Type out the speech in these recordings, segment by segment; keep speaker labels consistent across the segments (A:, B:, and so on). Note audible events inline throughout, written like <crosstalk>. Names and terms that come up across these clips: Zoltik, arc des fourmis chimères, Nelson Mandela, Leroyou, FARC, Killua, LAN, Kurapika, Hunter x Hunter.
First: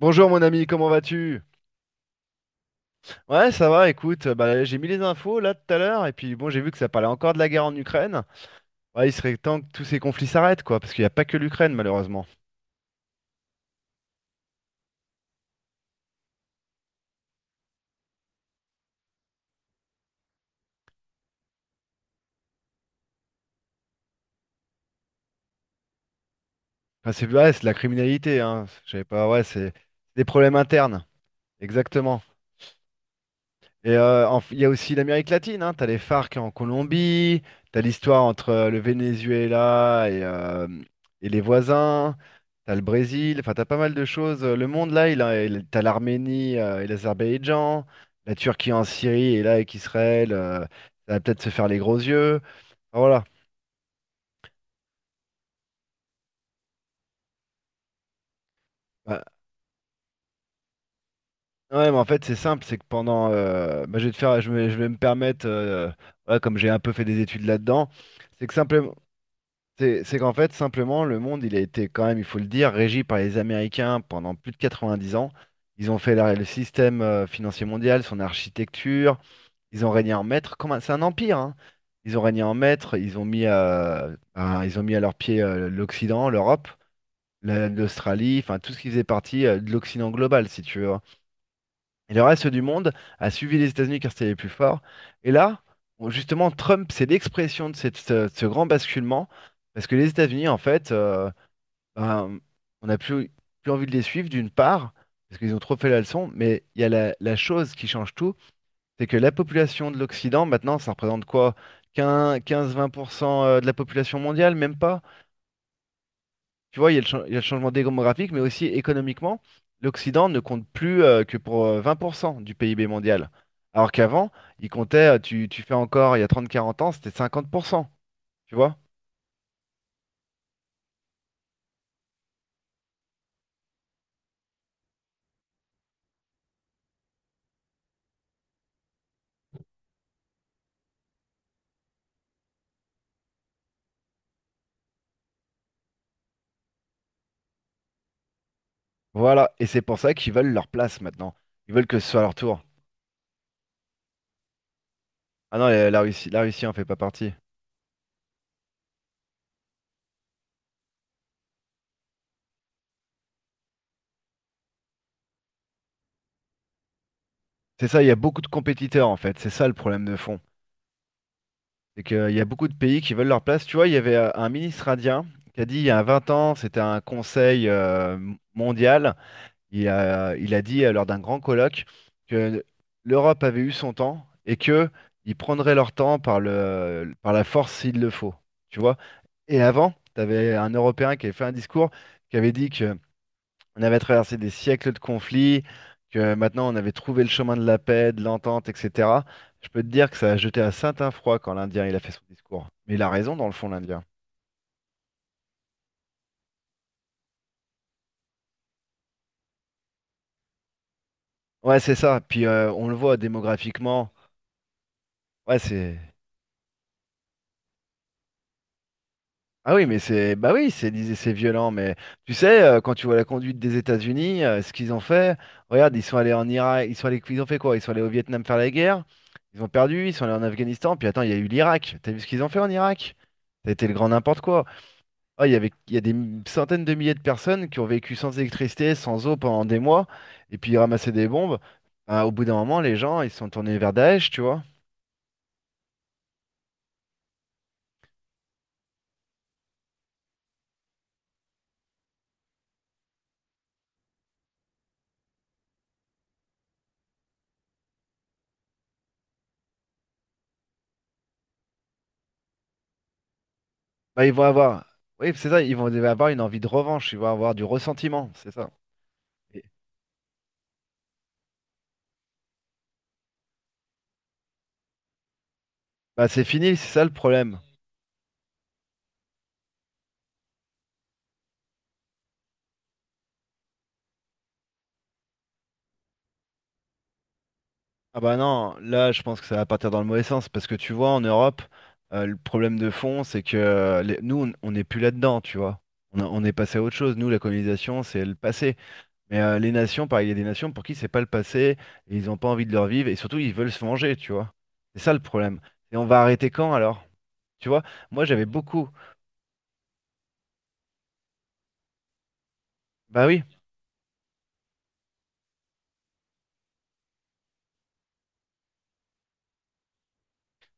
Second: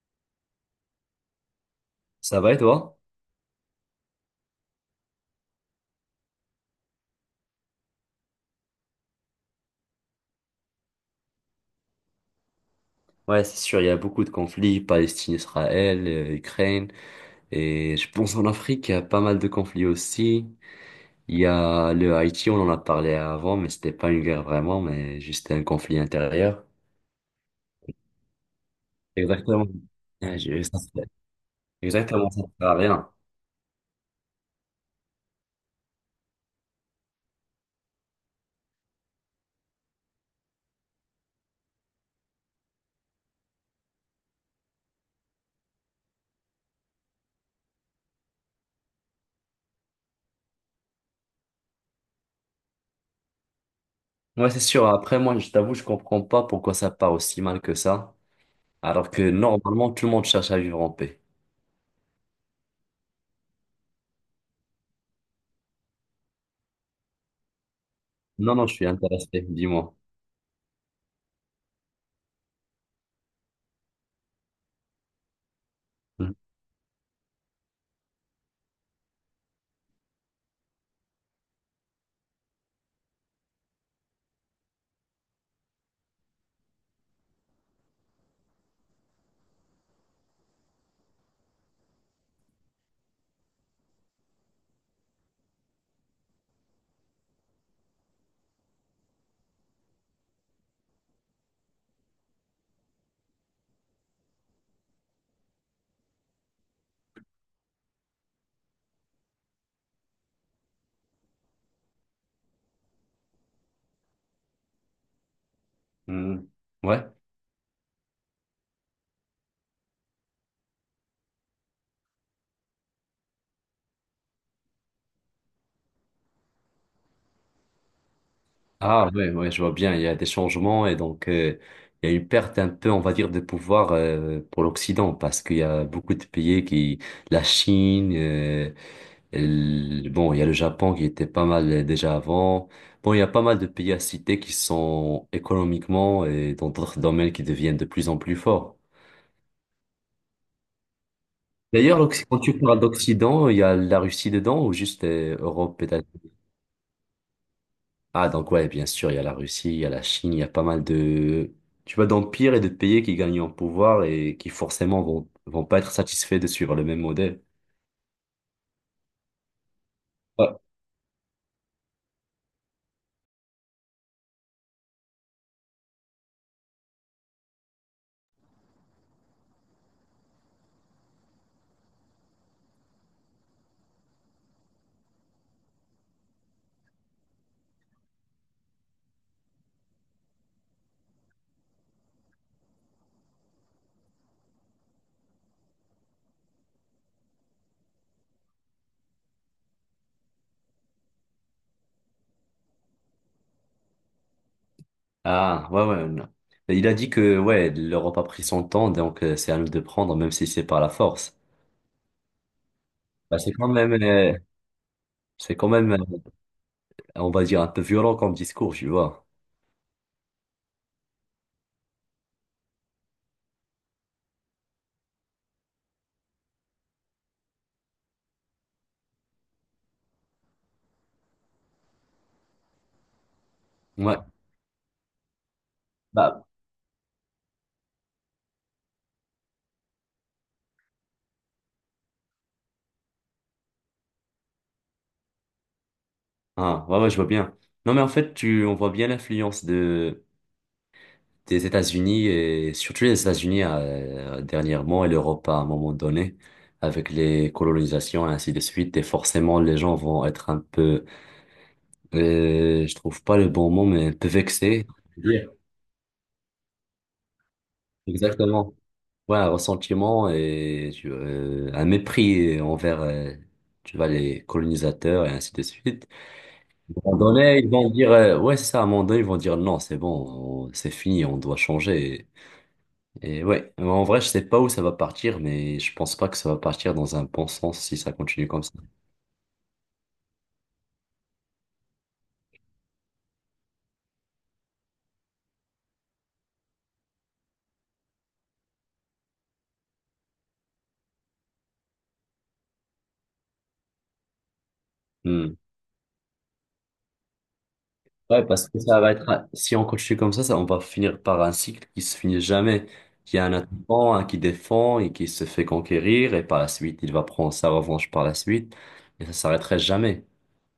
A: Bonjour mon ami, comment vas-tu?
B: Ça va et toi?
A: Ouais, ça va, écoute, bah, j'ai mis les infos là tout à l'heure, et puis bon, j'ai vu que ça parlait encore de la guerre en Ukraine. Ouais, il serait temps que tous ces conflits s'arrêtent, quoi, parce qu'il n'y a pas que l'Ukraine, malheureusement.
B: Ouais, c'est sûr, il y a beaucoup de conflits, Palestine, Israël, Ukraine, et je pense en Afrique, il y a pas mal de conflits aussi. Il y a le Haïti, on en a parlé avant, mais c'était pas une guerre vraiment, mais juste un conflit intérieur.
A: Enfin, c'est ouais, c'est de la criminalité, hein. Je savais pas, ouais,
B: Exactement.
A: c'est des
B: Ouais,
A: problèmes
B: je- ça
A: internes,
B: fait-
A: exactement.
B: Exactement, ça sert à rien.
A: Il y a aussi l'Amérique latine, hein. T'as les FARC en Colombie, t'as l'histoire entre le Venezuela et les voisins, t'as le Brésil, enfin t'as pas mal de choses. Le monde là, t'as l'Arménie et l'Azerbaïdjan, la Turquie en Syrie et là avec Israël, ça va peut-être se faire les gros yeux. Enfin, voilà.
B: Ouais, c'est sûr. Après, moi, je t'avoue, je comprends pas pourquoi ça part aussi mal que ça, alors
A: Bah,
B: que normalement, tout le monde cherche à vivre en paix.
A: ouais, mais en fait c'est simple, c'est que pendant, bah, je vais te faire, je vais me permettre, voilà, comme j'ai un peu fait des études là-dedans, c'est que
B: Non, non, je suis
A: simplement,
B: intéressé, dis-moi.
A: c'est qu'en fait, simplement, le monde, il a été quand même, il faut le dire, régi par les Américains pendant plus de 90 ans. Ils ont fait
B: Mhm.
A: le système financier mondial, son architecture. Ils ont régné en maître. C'est un empire, hein. Ils ont régné en maître. Ben, ils ont mis à leurs pieds l'Occident, l'Europe, l'Australie, enfin tout ce qui faisait partie de l'Occident global, si tu veux. Et le reste du monde a suivi les États-Unis car c'était les plus forts. Et là, bon, justement, Trump, c'est l'expression de ce grand basculement, parce que les États-Unis, en fait, ben, on n'a plus envie de les suivre, d'une part, parce qu'ils ont trop fait la leçon, mais il y a la chose qui change tout, c'est que la population de l'Occident, maintenant, ça représente quoi? 15-20% de la population mondiale, même pas?
B: Mhm.
A: Tu vois, il y a le,
B: Ouais.
A: cha- il y a le changement démographique, mais aussi économiquement, l'Occident ne compte plus que pour 20% du PIB mondial. Alors qu'avant, tu fais encore, il y a 30, 40 ans, c'était 50%. Tu vois?
B: Ah ouais, ouais, je vois bien, il y a des changements et donc il y a une perte un peu, on va dire, de pouvoir pour l'Occident parce qu'il y a beaucoup de pays la Chine, bon, il y a le Japon qui était pas mal déjà avant. Bon, il y a pas mal de pays à citer qui sont économiquement et dans d'autres domaines qui deviennent de plus en plus forts.
A: Voilà, et c'est pour ça qu'ils veulent leur place maintenant. Ils veulent que
B: D'ailleurs,
A: ce soit leur
B: quand tu
A: tour.
B: parles d'Occident, il y a la Russie dedans ou juste
A: Ah non,
B: Europe, peut...
A: la Russie en fait pas partie.
B: Ah, donc ouais, bien sûr, il y a la Russie, il y a la Chine, il y a pas mal de, tu vois, d'empires et de pays qui gagnent en pouvoir et qui forcément vont pas être satisfaits de suivre le même modèle.
A: C'est ça, il y a beaucoup de compétiteurs en fait, c'est ça le problème de fond.
B: Ouais.
A: C'est qu'il y a beaucoup de pays qui veulent leur place. Tu vois, il y avait un ministre indien qui a dit il y a 20 ans, c'était un conseil mondial. Il a dit lors d'un grand colloque que l'Europe avait eu son temps et que ils prendraient leur temps par la force s'il le faut. Tu vois? Et avant, tu avais un Européen qui avait fait un discours qui avait dit que on avait traversé des siècles de conflits, que maintenant on avait trouvé le chemin de la paix, de l'entente, etc. Je peux te dire que ça a jeté un certain froid quand l'Indien il a fait son discours. Mais il a raison dans le fond, l'Indien.
B: Ah, ouais, ouais, non. Mais il a dit que, ouais, l'Europe a pris son temps, donc c'est à nous de prendre, même si c'est par la force.
A: Ouais, c'est ça. Puis on le voit
B: Bah, c'est quand même,
A: démographiquement.
B: euh, c'est
A: Ouais,
B: quand même,
A: c'est
B: on va dire, un peu violent comme discours, tu vois.
A: ah oui, mais c'est, bah oui, c'est violent, mais tu sais, quand tu vois la conduite des États-Unis, ce qu'ils ont fait, regarde, ils sont allés en Irak, ils ont fait quoi? Ils sont allés au Vietnam faire la guerre, ils ont perdu, ils sont allés en Afghanistan, puis attends, il y a eu l'Irak. T'as vu ce qu'ils ont fait en Irak? Ça a été le grand
B: Ouais,
A: n'importe quoi. Ah, il y a des
B: bah,
A: centaines de milliers de personnes qui ont vécu sans électricité, sans eau pendant des mois, et puis ils ramassaient des bombes. Ah, au bout d'un moment, les gens, ils se sont tournés vers Daesh, tu vois.
B: ah, ouais, ouais, je vois bien. Non, mais en fait, on voit bien l'influence de, des États-Unis et surtout les États-Unis dernièrement et l'Europe à un moment donné avec les colonisations et ainsi de suite et forcément les gens vont être un peu je trouve pas le bon mot mais un
A: Bah,
B: peu vexés.
A: oui,
B: Yeah.
A: c'est ça, ils vont avoir une envie de revanche, ils vont avoir du ressentiment, c'est ça.
B: Exactement. Ouais, un ressentiment et un mépris envers tu vois les colonisateurs et ainsi de suite.
A: Bah c'est fini, c'est
B: À
A: ça le
B: un moment
A: problème.
B: donné ils vont dire ouais c'est ça, à un moment donné ils vont dire non c'est bon, c'est fini, on doit changer. Et ouais, mais en vrai, je sais pas où ça va partir, mais je pense pas que ça va partir dans un bon sens si ça
A: Ah bah
B: continue comme ça.
A: non, là je pense que ça va partir dans le mauvais sens parce que tu vois en Europe, le problème de fond c'est que nous on n'est plus là-dedans, tu vois. On est passé à autre chose. Nous la colonisation c'est le passé. Mais les nations, pareil, il y a des nations pour qui c'est pas le passé et ils n'ont pas envie de le revivre et surtout ils veulent se venger, tu vois. C'est ça le
B: Hmm.
A: problème. Et on va arrêter quand alors? Tu vois, moi
B: Ouais,
A: j'avais
B: parce que
A: beaucoup.
B: ça va être, si on continue comme ça, on va finir par un cycle qui se finit jamais.
A: Bah
B: Il y
A: oui.
B: a un attaquant, un qui défend et qui se fait conquérir, et par la suite, il va prendre sa revanche par la suite, et ça s'arrêterait jamais.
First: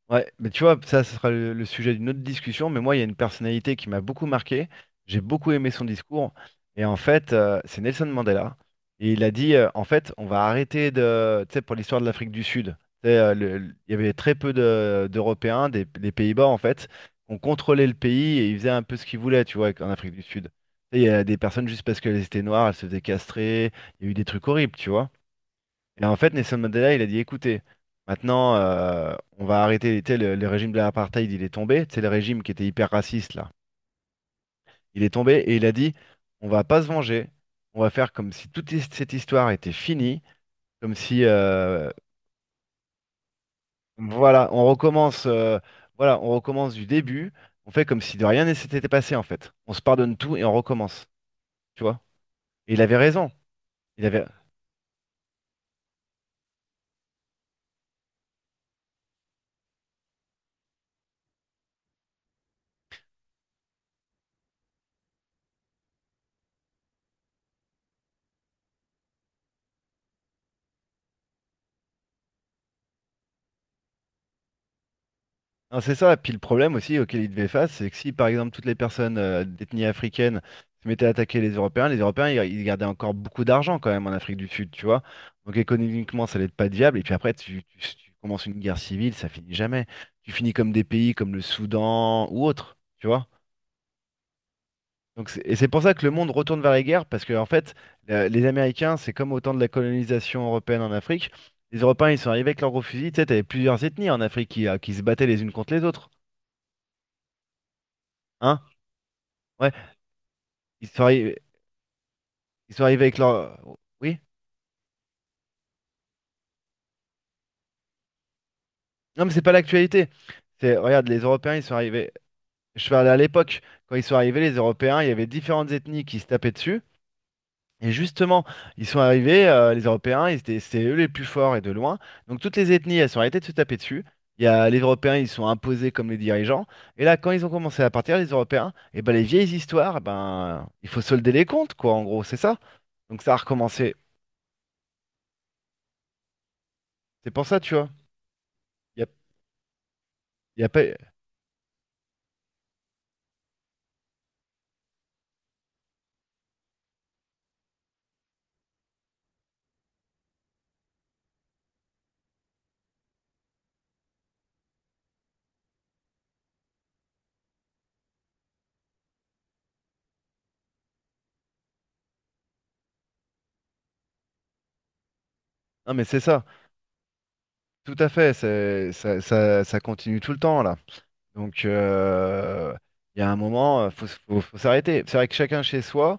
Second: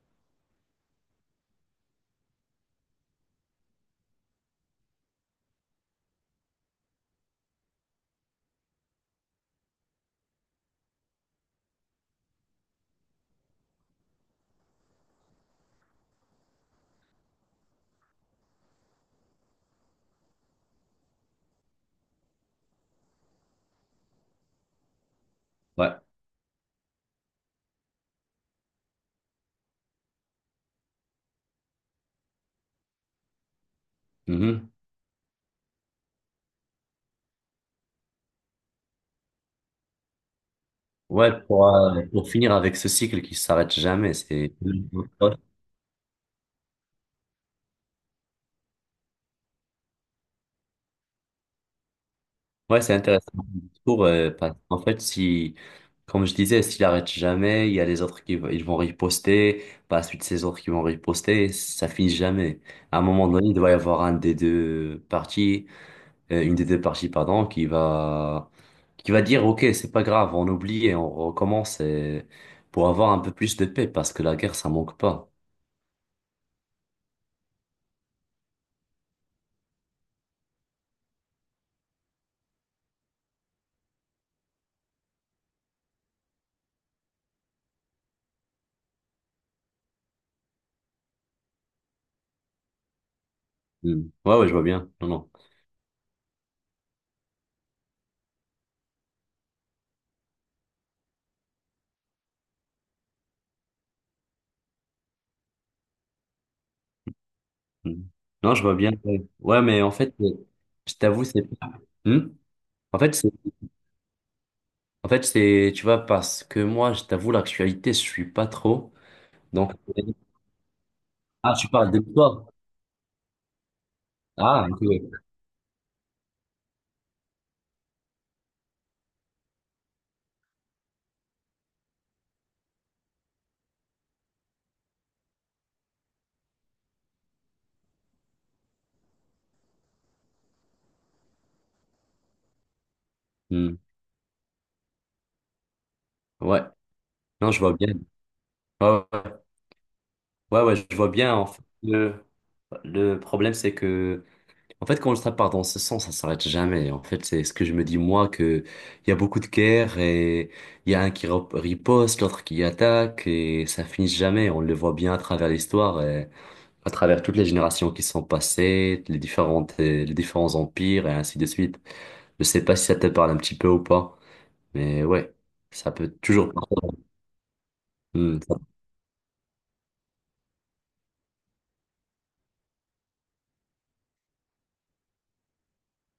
A: Ouais, mais tu vois, ça, ce sera le sujet d'une autre discussion. Mais moi, il y a une personnalité qui m'a beaucoup marqué. J'ai beaucoup aimé son discours. Et en fait, c'est Nelson Mandela. Et il a dit, en fait, on va arrêter de. Tu sais, pour l'histoire de l'Afrique du Sud, tu sais, il y avait très peu d'Européens, des Pays-Bas, en fait. On contrôlait le pays et ils faisaient un peu ce qu'ils voulaient, tu vois, en Afrique du Sud. Tu sais, il y a des personnes, juste parce qu'elles étaient noires, elles se faisaient castrer. Il y a eu des trucs horribles, tu vois.
B: Ouais.
A: Et en fait, Nelson Mandela, il a dit, écoutez, maintenant, on va arrêter, tu sais, le régime de l'apartheid, il est tombé, c'est le régime qui était hyper raciste, là.
B: Mhm.
A: Il est tombé et il a dit, on va pas se venger, on va faire comme si toute cette histoire était finie, comme si,
B: Ouais, pour finir avec ce cycle qui s'arrête jamais,
A: voilà,
B: c'est...
A: on recommence, euh, voilà, on recommence du début, on fait comme si de rien ne s'était passé, en fait. On se pardonne tout et on recommence, tu vois. Et il
B: Ouais, c'est
A: avait
B: intéressant
A: raison.
B: le
A: Il
B: discours,
A: avait,
B: parce qu'en fait, si, comme je disais, s'il arrête jamais, il y a les autres qui ils vont riposter, par la suite, ces autres qui vont riposter, ça finit jamais. À un moment donné, il doit y avoir un des deux parties, une des deux parties, pardon, qui va dire, OK, c'est pas grave, on oublie et on recommence, pour avoir un peu plus de paix, parce que la guerre, ça manque pas.
A: Non, c'est ça. Puis le problème aussi auquel ils devaient face, c'est que si par exemple toutes les personnes d'ethnie africaine se mettaient à attaquer les Européens ils gardaient encore beaucoup d'argent quand même en Afrique du Sud, tu vois. Donc économiquement ça allait être pas viable. Et puis après si tu commences une guerre civile, ça finit jamais. Tu finis comme des pays comme le Soudan ou autre, tu vois.
B: Mm. Ouais, ouais, je vois bien. Non,
A: Donc
B: non.
A: et c'est pour ça que le monde retourne vers les guerres parce que en fait les Américains c'est comme au temps de la colonisation européenne en Afrique. Les Européens ils sont arrivés avec leurs gros fusils. Tu sais, t'avais plusieurs ethnies en Afrique qui se battaient les unes contre les autres,
B: Mm. Non,
A: hein?
B: je vois bien. Ouais, ouais,
A: Ouais.
B: mais en fait,
A: Ils
B: je
A: sont
B: t'avoue,
A: arrivés,
B: c'est... Hmm?
A: ils sont
B: En
A: arrivés
B: fait,
A: avec
B: c'est
A: leur. Oui?
B: En fait, c'est, tu vois, parce que moi, je t'avoue, l'actualité, je suis pas trop.
A: Non, mais c'est pas
B: Donc,
A: l'actualité. Regarde, les
B: ah,
A: Européens, ils
B: tu
A: sont
B: parles de
A: arrivés.
B: toi.
A: Je parlais à l'époque, quand ils sont arrivés, les
B: Ah, ok. Ouais.
A: Européens, il y avait différentes ethnies qui se tapaient dessus. Et justement, ils sont arrivés, les Européens, c'est eux les plus forts et de loin. Donc toutes les ethnies, elles sont arrêtées de se taper dessus. Les Européens, ils sont imposés comme les dirigeants. Et là, quand ils ont commencé à partir, les Européens, et ben les vieilles histoires, eh ben il faut solder les comptes, quoi, en gros, c'est ça. Donc ça a
B: Hmm.
A: recommencé.
B: Ouais.
A: C'est pour
B: Non, je
A: ça,
B: vois
A: tu vois.
B: bien.
A: Il y
B: Ouais,
A: a,
B: ouais,
A: il
B: ouais,
A: y a
B: ouais,
A: pas.
B: je vois bien. En fait, le problème, c'est que, en fait, quand ça part dans ce sens, ça s'arrête jamais. En fait, c'est ce que je me dis, moi, que il y a beaucoup de guerres et il y a un qui riposte, l'autre qui attaque et ça finit jamais. On le voit bien à travers l'histoire, à travers toutes les générations qui sont passées, les différentes, les différents empires et ainsi de suite. Je sais pas si ça te parle un petit peu ou pas, mais ouais, ça
A: Non, mais
B: peut
A: c'est ça.
B: toujours.
A: Tout à fait,
B: Hmm, ça-
A: ça continue tout le temps là. Donc il y a un moment, faut s'arrêter. C'est vrai que chacun chez soi,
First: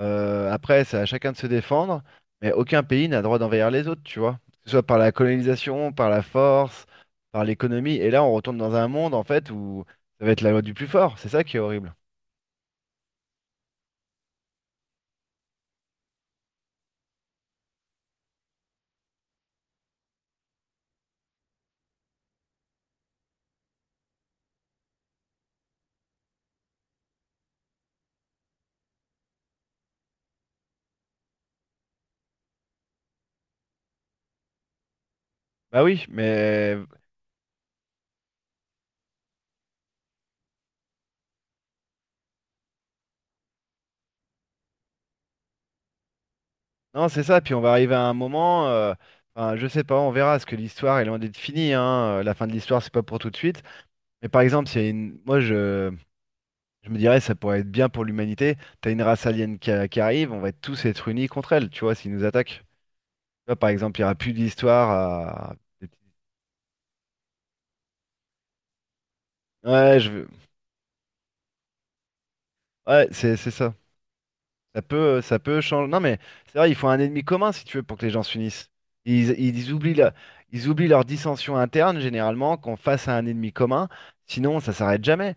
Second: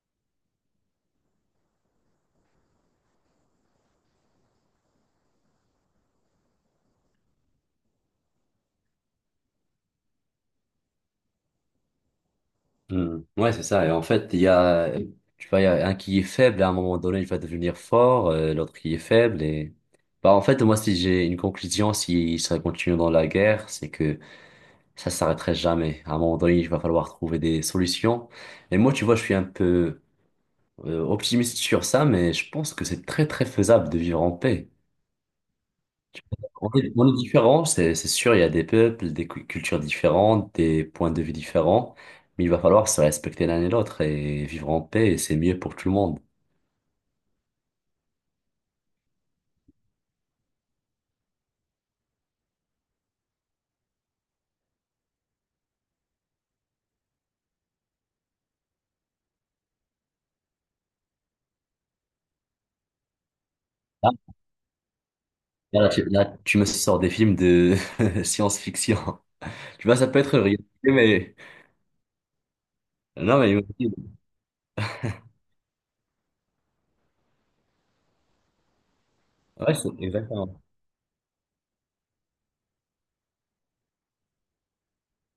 A: après c'est à chacun de se défendre, mais aucun pays n'a le droit d'envahir les autres, tu vois. Que ce soit par la colonisation, par la force, par l'économie. Et là on retourne dans un monde en fait où ça va être la loi du plus fort, c'est ça qui est horrible.
B: hmm. Ouais, c'est ça. Et en fait, il y a, tu vois, il y a un qui est faible, à un moment donné, il va devenir fort, l'autre qui est faible. Et bah, en fait, moi, si j'ai une conclusion, si ça continue dans la guerre, c'est que ça s'arrêterait jamais. À un moment donné, il va falloir trouver des solutions. Et moi, tu vois, je suis un peu optimiste sur ça, mais je pense que c'est très très faisable de vivre en paix.
A: Bah oui, mais
B: On est différents, c'est sûr, il y a des peuples, des cultures différentes, des points de vue différents, mais il va falloir se respecter l'un et l'autre et vivre en paix, et c'est mieux pour tout le monde.
A: non c'est ça, puis on va arriver à un moment, enfin, je sais pas, on verra, parce que l'histoire est loin d'être finie, hein. La fin de l'histoire c'est pas pour tout de suite. Mais par exemple, s'il y a une... moi je me dirais ça pourrait être bien pour l'humanité. T'as une race alien qui arrive, on va tous être unis contre elle, tu vois, s'ils nous attaquent. Tu vois, par exemple, il n'y aura plus d'histoire.
B: Là, là, tu, là, tu me sors des films de <laughs> science-fiction. Tu vois,
A: Ouais,
B: ça
A: je
B: peut
A: veux...
B: être réel, mais...
A: Ouais, c'est
B: Non,
A: c'est
B: mais...
A: ça. Ça peut changer. Non, mais c'est vrai, il faut un ennemi commun, si tu veux, pour que les gens s'unissent. Ils, ils
B: Ouais, c'est
A: oublient la-
B: exactement.
A: ils oublient leur dissension interne, généralement, qu'on face à un ennemi commun. Sinon, ça s'arrête jamais.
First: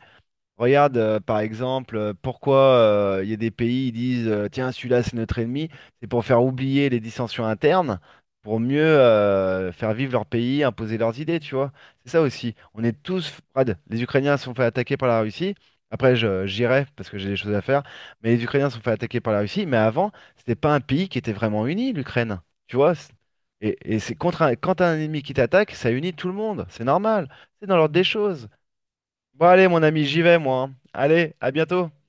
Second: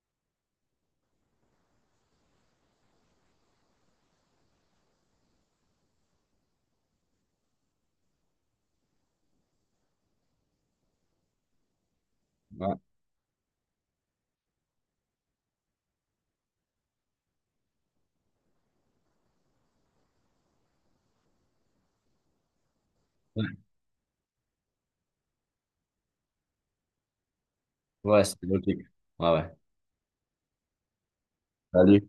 A: Regarde, par exemple, pourquoi il y a des pays qui disent tiens, celui-là c'est notre ennemi, c'est pour faire oublier les dissensions internes, pour mieux faire vivre leur pays, imposer leurs idées, tu vois. C'est ça aussi.
B: Ouais,
A: On est tous, Fred, les Ukrainiens se sont fait attaquer par la Russie. Après, j'irai parce que j'ai des choses à faire, mais les Ukrainiens se sont fait attaquer par la Russie. Mais avant, c'était pas un pays qui était vraiment uni, l'Ukraine. Tu vois?
B: ouais.
A: Et quand t'as un ennemi qui t'attaque, ça unit tout le monde. C'est normal. C'est dans l'ordre des
B: Ouais, c'est
A: choses.
B: logique. Ouais,
A: Bon,
B: ouais.
A: allez, mon ami, j'y vais, moi, hein. Allez, à bientôt.
B: Salut.